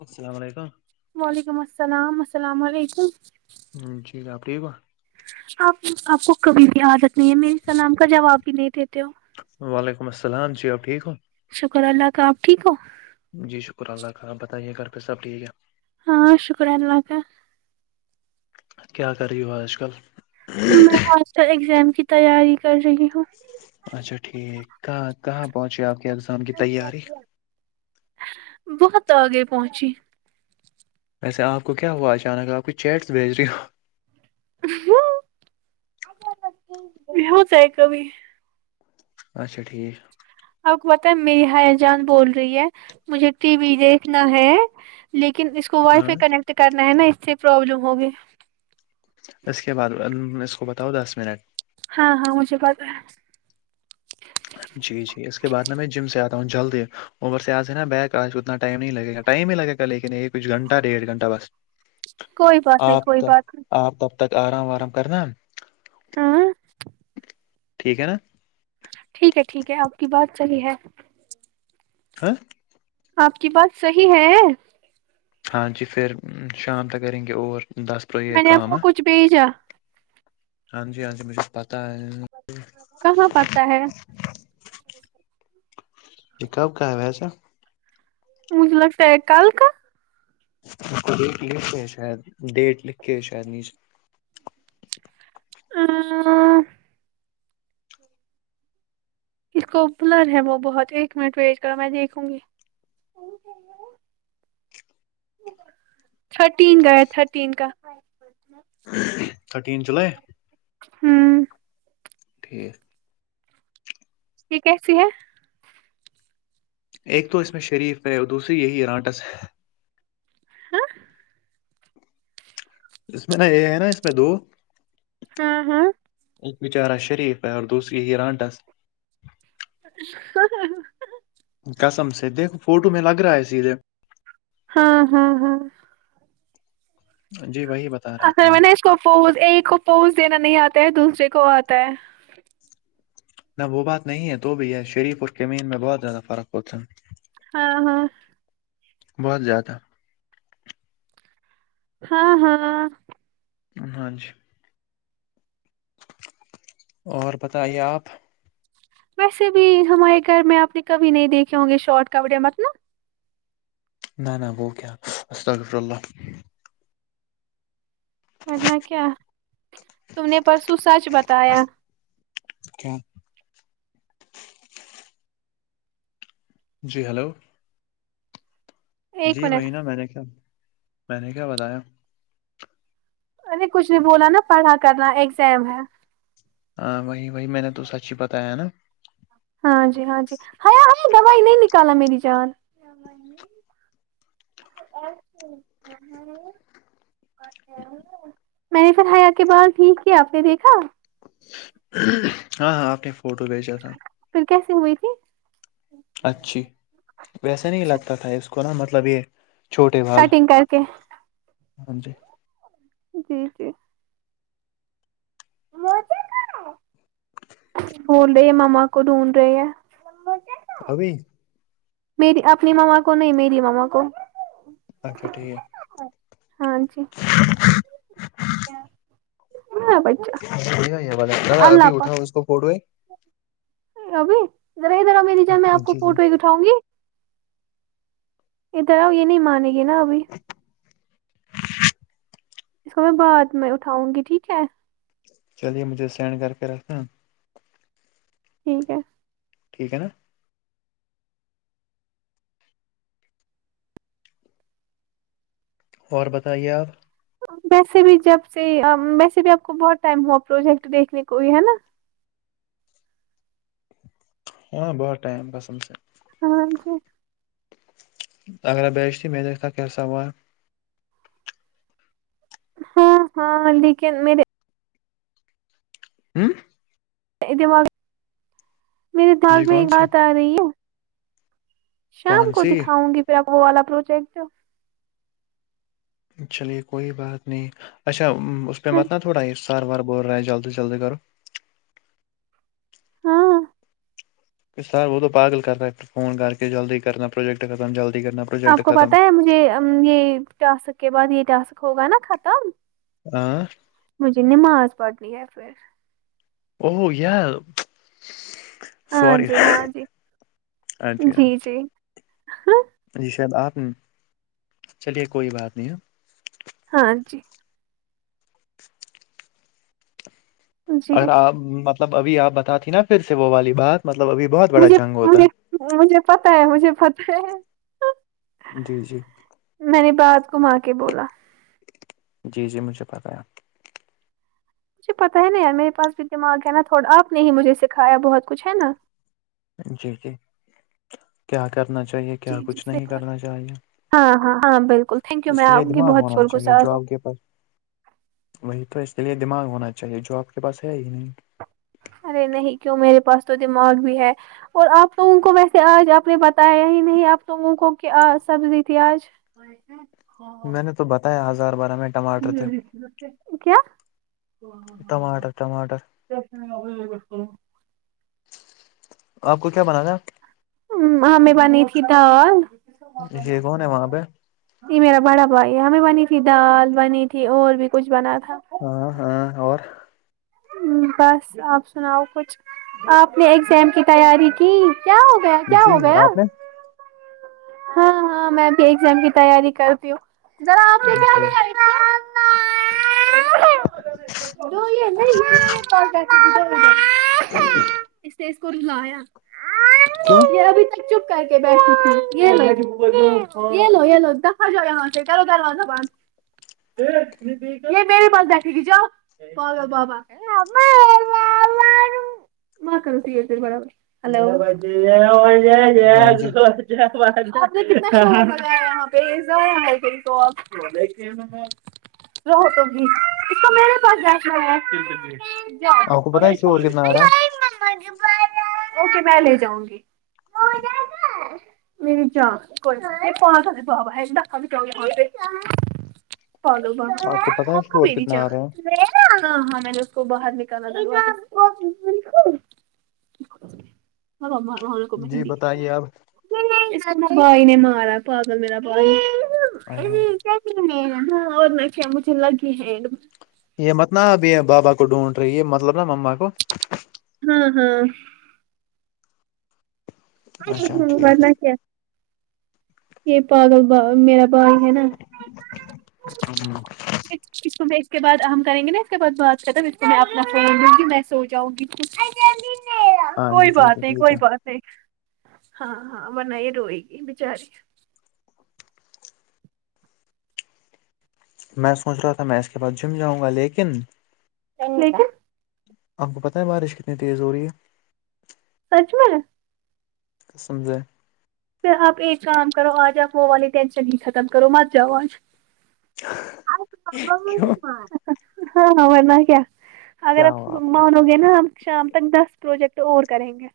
السلام و علیکم وعلیکم السلام السلام علیکم ہم جی آپ ٹھیک ہوا آپ آپ کو کبھی بھی عادت نہیں ہے میری سلام کا جواب بھی نہیں دیتے ہو وعلیکم السلام جی آپ ٹھیک ہو شکر اللہ کا آپ ٹھیک ہو جی شکر اللہ کا آپ بتائیے گھر پہ سب ٹھیک ہے ہاں شکر اللہ کا کیا کر رہی ہو آج کل میں آج کل اگزام کی تیاری کر رہی ہوں اچھا ٹھیک کہاں کہاں پہنچے آپ کے اگزام کی تیاری بہت آگئے پہنچی ویسے آپ کو کیا ہوا اچانک آپ کی چیٹس بھیج رہی ہو [unintelligible] اچھا ٹھیک آپ کو بتائ میری ہیا جان بول رہی ہے مجھے ٹی وی دیکھنا ہے لیکن اس کو وائی ہاں فائی کنیکٹ کرنا ہے نا اس سے پروابلم ہوگے اس کے بعد اس کو بتاؤ دس منٹ ہاں ہاں مجھے پتا ہے جی جی اس کے بعد ن میں جم سے آتا ہوں جلد ہی اور سے آج نا بیک آج اتنا ٹائم نہیں لگے گا ٹائم ہی لگے گا لیکن ایک کچھ گھنٹہ ڈیڑھ گھنٹہ بس کوئی بات نہیں کوئی آپ بات نہیں آپ تب تک آام وارام کرنا ہاں ٹھیک ہے نا ٹھیک ہے ٹھیک ہے آپ کی بات صحیح ہے ہاں آپ کی بات صحیح ہے ہاں جی پھر شام تک کریں گے اور دس پرو یہ میں نے آپ کام ہے کو کچھ بھیجا ہاں جی ہاں جی مجھے پتا ہے کہاں پتہ ہے کب کہا ویسا مجھے لگتا ہے کل کا ڈیٹ لکھ کے شاید ڈیٹ لکھ کے ہے شاید نیچ اں اس کو بلر ہے وہ بہت ایک منٹ ویٹ کرو میں دیکھوں گی [unintelligible] تھرٹین گیا تھرٹین کا تھرٹین جولائی ہوں ٹھیک یہ کیسی ہے ایک تو ا اس میں شریف پہ اور دوسری یہی رانٹس ہاں اس میں نا یہ ہے نا اس میں دو ہاں ہاں ایک بچارہ شریف ہے اور دوسری رانٹس ہ ہ ہ قسم سے دیکھو فوٹو میں لگ رہا ہے سیدھے ہاں ہاں ہاں جی وہی بت اصل میں نے اس کو پوز ایک کو پوز دینا نہیں آتا ہے دوسرے کو آتا ہے نہ وہ بات نہیں ہے تو بھی ہے شریف اور کمین میں بہت زیادہ فرق ہوتا ہے ہاں ہاں بہت زیادہ ہاں ہاں ہاں جی اور بتائیے آپ ویسے بھی ہمارے گھر میں آپ نے کبھی نہیں دیکھے ہوں گے شارٹ کپڑے مطلب نہ نہ وہ کیا استغفر اللہ ورنہ کیا تم نے پرسوں سچ بتایا اچھا جی ہلو ایک جی منٹ وہی نا میں نے کیا میں نے کیا بتایا ارے کچھ نہیں بولا نا پڑھا کرا ایگزام ہے ہاں وہی وہی میں نے تو سچ ہی بتایا نا ہاں جی ہاں جی ہیا ام دوائی نہیں نکالنا میری جان [unintelligible] میں نے پھر ہیا کے باہر ٹھیک کیا آپ نے دیکھا ہاں ہاں آپ نے فوٹو بھیجا تھا پھر کیسی ہوئی تھی اچھی ویسا نہیں اچھا لگتا تھا اس کو نا مطلب یہ چھوٹے بال کٹنگ کر کے ہاں جی جی جی [unintelligible] بول رہے ہے ماما کو ڈھونڈ رہے ہیں ابھی میری اپنی ماما کو نہیں میری ماما کو اچا ٹھیک ہاں جی [unintelligible] بڑھیا یہ والا اللہ ابھی اٹھا پاک اس کو پڈوئے ابھی ذرا ادھر او میری جان میں آپ کو جی جی فوٹو اٹاؤں گی ادھر اؤ یہ نہیں مانیں گے نا ابھی اس کو میں بعد میں اٹھاؤں گی ٹھیک ہے چلیے مجھے سینڈ کر کے رکھنا ٹھیک ہے ٹھیک ہے نا اور بتائیے آپ ویسے بھی جب سے مسجد بھی آپ کو بہت ٹائم ہوا پروجیکٹ دیکھنے کو ہے نا ہاں بہت اہم کسم سے ہاں انکو اگر بیچی میں دیکھا تھا کیا سوا ہاں ہاں لیکن میرے ہممم دماغ میرے دھیان جی میں ایک کون سی بات آ رہی ہے شام کون کو سی دکھاؤں گی پھر آپ وہ والا پروجیکٹ چلیے کوئی بات نہیں اچھا اس پہ متنا تھوڑا عرس بار بار بول رہے ہیں جلدی جلدی کرو ہاں سر وہ تو پاگل کرئے فون کر کے جلدی کرنا پروجیکٹ ختم جلدی کرنا پروجیکٹ آپ کو ختم پت ہے مجھے یہ ٹاسک کے بعد یہ ٹسک ہوگا نہ ختم [unintelligible] مجھے نماز پڑھنی ہے پھر او یہ ہاں سوری جی ہاں جی اچھا جی جی ہاں جی شاید آپ چلیے کوئی بات نہیں ہے ہاں جی جی اگر آپ مطلب ابھی آپ بتاتی نا پھر سے وہ والی بات مطلب ابھی بہت بڑا جنگ ہوتا مجھےمج مجھے پتا ہے مجھے پتا ہے جی جی میں نے بعد کما کے بولا جی جی مجھے پتاہ ہے مجھے پتا ہے نہیں میرے پاس بھی دماغ ہے نہ تھوڑا آپ نے ہی مجھے سکھایا بہت کچھ ہے نہ جی کے کیا کرنا چاہیے جی کیا جی کچھ نہیں صحیح بات کرنا چاہیے ہاں ہاں ہاں بالکل تھینک یو اس میں کے آپ لیئے کی دماغ بہت ہونا شکر چاہیے گزار جو ہوں آپ کے پر وہی تو اس لیے دماغ ہونا چاہیے جو آپ کے پاس ہے ہی نہیں ارے نہیں کیوں میرے پاس تو دماغ بھی ہے اور آپ تو ان کو ویسے آج آپ نے بتایا ہی نہیں آپ تو ان کو کیا سبزی تھی آج میں نے تو بتایا ہزار بار ہمیں کیا ٹماٹر ٹماٹر دس منٹ بھی نہیں لگتے آپ کو کیا بنانا ھمم ہمیں بنی تھی دال یہ کون ہے وہاں پہ یہ میرا بڑا بھائی ہے ہمیں بنی تھی دال بنی تھی اور بھی کچھ بنا تھا ہاں ہاں اور بس آپ سناؤ کچھ آپ نے اگزام کی تیاری کی کیا ہو گیا کیا جی ہو گیا آپ نے ہاں ہاں میں بھی ایگزام کی تیاری کرتی ہوں ٹھیک [unintelligible] [unintelligible] اس نیں اس کو رلایا کیوں یہ ابھی تک چپ کر کے بیٹھی تھی یہ لو یہ لو یہ لو دفا ہو جاؤ یہاں سے کرو دروازہ بند یہ میرے پاس بیٹھے گی جاؤ کھالو بابا ما کرتی ہے دل بڑا ہیلو ہاں جی آپنے کتنا فون لگایا وہا پے ایک زیا ہے پھر تو اب رات ہوگئی اس کو میرے پاس بیٹھنا ہے آپ کو پتا ہے شور کتنا آ رہا ہے اوکے میں لے جاؤں گی ہاں میری جان کوئی آپ کو پتا ہے شور کتنا آ رہا [unintelligible] [unintelligible] [unintelligible] [inaudible] [unintelligible] جی بتائیے آپ نا بھائی نے مارا ہے پاگل میرا بھائی ہاں اور نہ کیا مجھے لگی ہیں یہ مت نا اب یہ بابا کو ڈھونڈ رہی ہے یہ مطلب نا مما کو ہاں ہاں اچھا ٹھیک منا کیا یہ پاگل با میرا بھای ہے نا ہے، اس کو میں اس کے بعد ہم کریں گے نا اس کے بعد بات ختم اس سمے اپنا فون لوں گی میں سو جاؤں گی ہاں جی کوئی ٹھیک بات ہے نہیں ٹھیک کوئی ہے بات نہیں ہاں ہاں ورنہ یہ روئے گی بچاری میں سوچ رہا تھا میں اس کے بعد جم جاؤں گا لیکن لیکن آپ کو پتہ ہے بارش کتنی تیز ہو رہی ہے سچ میں قسم سے پھر آپ ایک کام کرو آج آپ وہ والی ٹینشن ہی ختم کرو مت جاؤ آج کیوں؟ ہاں ہاں ورنہ کیا اگر کیا آپ ہوا کو مانو گے نا ہم شام تک دس پروجیکٹ اور کریں گے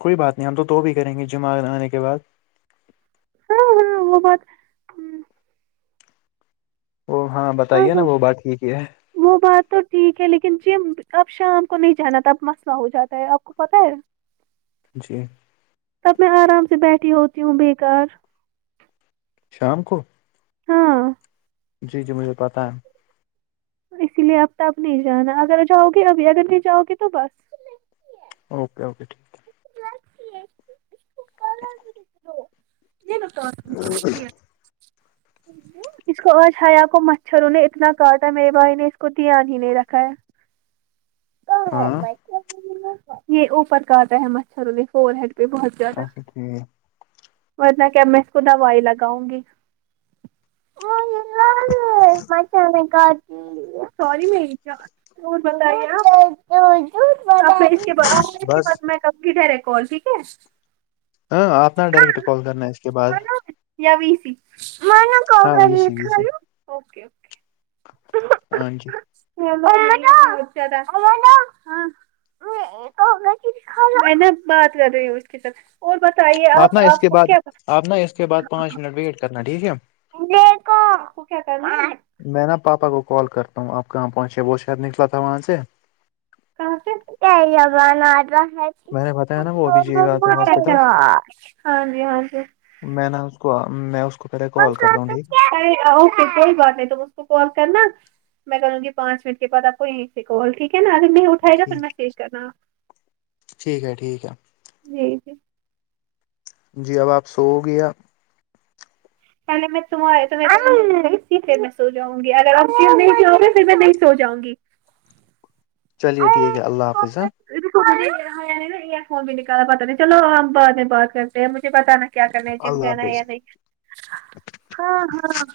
کوئی بات نہیں ہم تو بھی کریں گے جمران آنے کے بعد ہاں ہاں وہ بات ہاں وہ ہاں بتائیے نا ہاں وہ بات ٹھیک ہی ہے وہ بات تو ٹھیک ہے لیکن جم اب شام کو نہیں جانا تھا اب مسئلہ ہو جاتا ہے آپ کو پتہ ہے جی تب میں آرام سے بیٹھی ہوتی ہوں بے کار شام کو ہاں جی جی مجھے پتہ ہے اسی لیے اب تا اب نہیں جانا اگر جاؤ گے ابھی اگر نہیں جاؤ گے تو بس اوکے اوکے ٹھیک [unintelligible] [inaudible] اس کو آج ہیا کو مچھروں نے اتنا کاٹا میرے بھائی نے اس کو دھیان ہی نہیں رکھا ہے [inaudible] ہاں یہ اوپر کاٹا ہے مچھروں فور ہیڈ پہ بہت زیادہ اچھا ٹھیک ورنہ کیا میں اس کو دوائی لگاؤں گی ہیا [unintelligible] مچھروں نے کاٹ سوری میری جان اور بتائیں آپ اب میں اس کے بعد اسکے بس بعد کرتی ڈائرکٹ کال ٹھیک ہے ہاں آپ نا ڈائریکٹ کال کرنا اس کے بعد یا ویسی ہاں ویسی ویسی ہاں جی ہاں میں کہوں گا کہکھاؤ میں نا بات کر رہی ہوں اس کے ساتھ اور بتائیے آپ نا اس کے کو بعد کیا آپ نا اس کے بعد پانچ منٹ ویٹ کرنا ٹھیک ہے دیکھو آپ کو کیا کرنا ہے میں نا پاپا کو کال کرتا ہوں آپ کہاں پہنچے وہ شاید نکلا تھا وہاں سے کہاں سے میں [unintelligible] نے بتایا نا کچھ وہ ابھی جی آتے ہیں اچھا ہاسپٹل اچھا ہاں جی ہاں جی میں نا اس کو ام میں اس کو پہلے کال کرتا ہوں ٹھیک ارے اوکے کوئی بات نہیں تم اس کو کال کرنا میں کروں گی پانچ منٹ کے بعد آپ کو یہیں سے کال ٹھیک ہے نا اگر نہیں ہے اٹھائے گا پھر ٹھیک مسیج کرنا ٹھیک ہے ٹھیک ہے جی جی جی اب آپ سو گیا پہلے میں تمہارئے تی پے میں سو جاؤں گی اگر آپ جم نہیں چاو گے پھر میں نہیں سو جاؤں گی چلیے ٹھیک ہے اللہ حافظ ہاں یہ فون بھی نہیں کرا پتہ نہیں چلو ہم بعد میں بات کر تے ہیں مجھے بتانا کیا کرنا ہے جم اللہ جانا ہے حافظ یا نہیں ہاں ہاں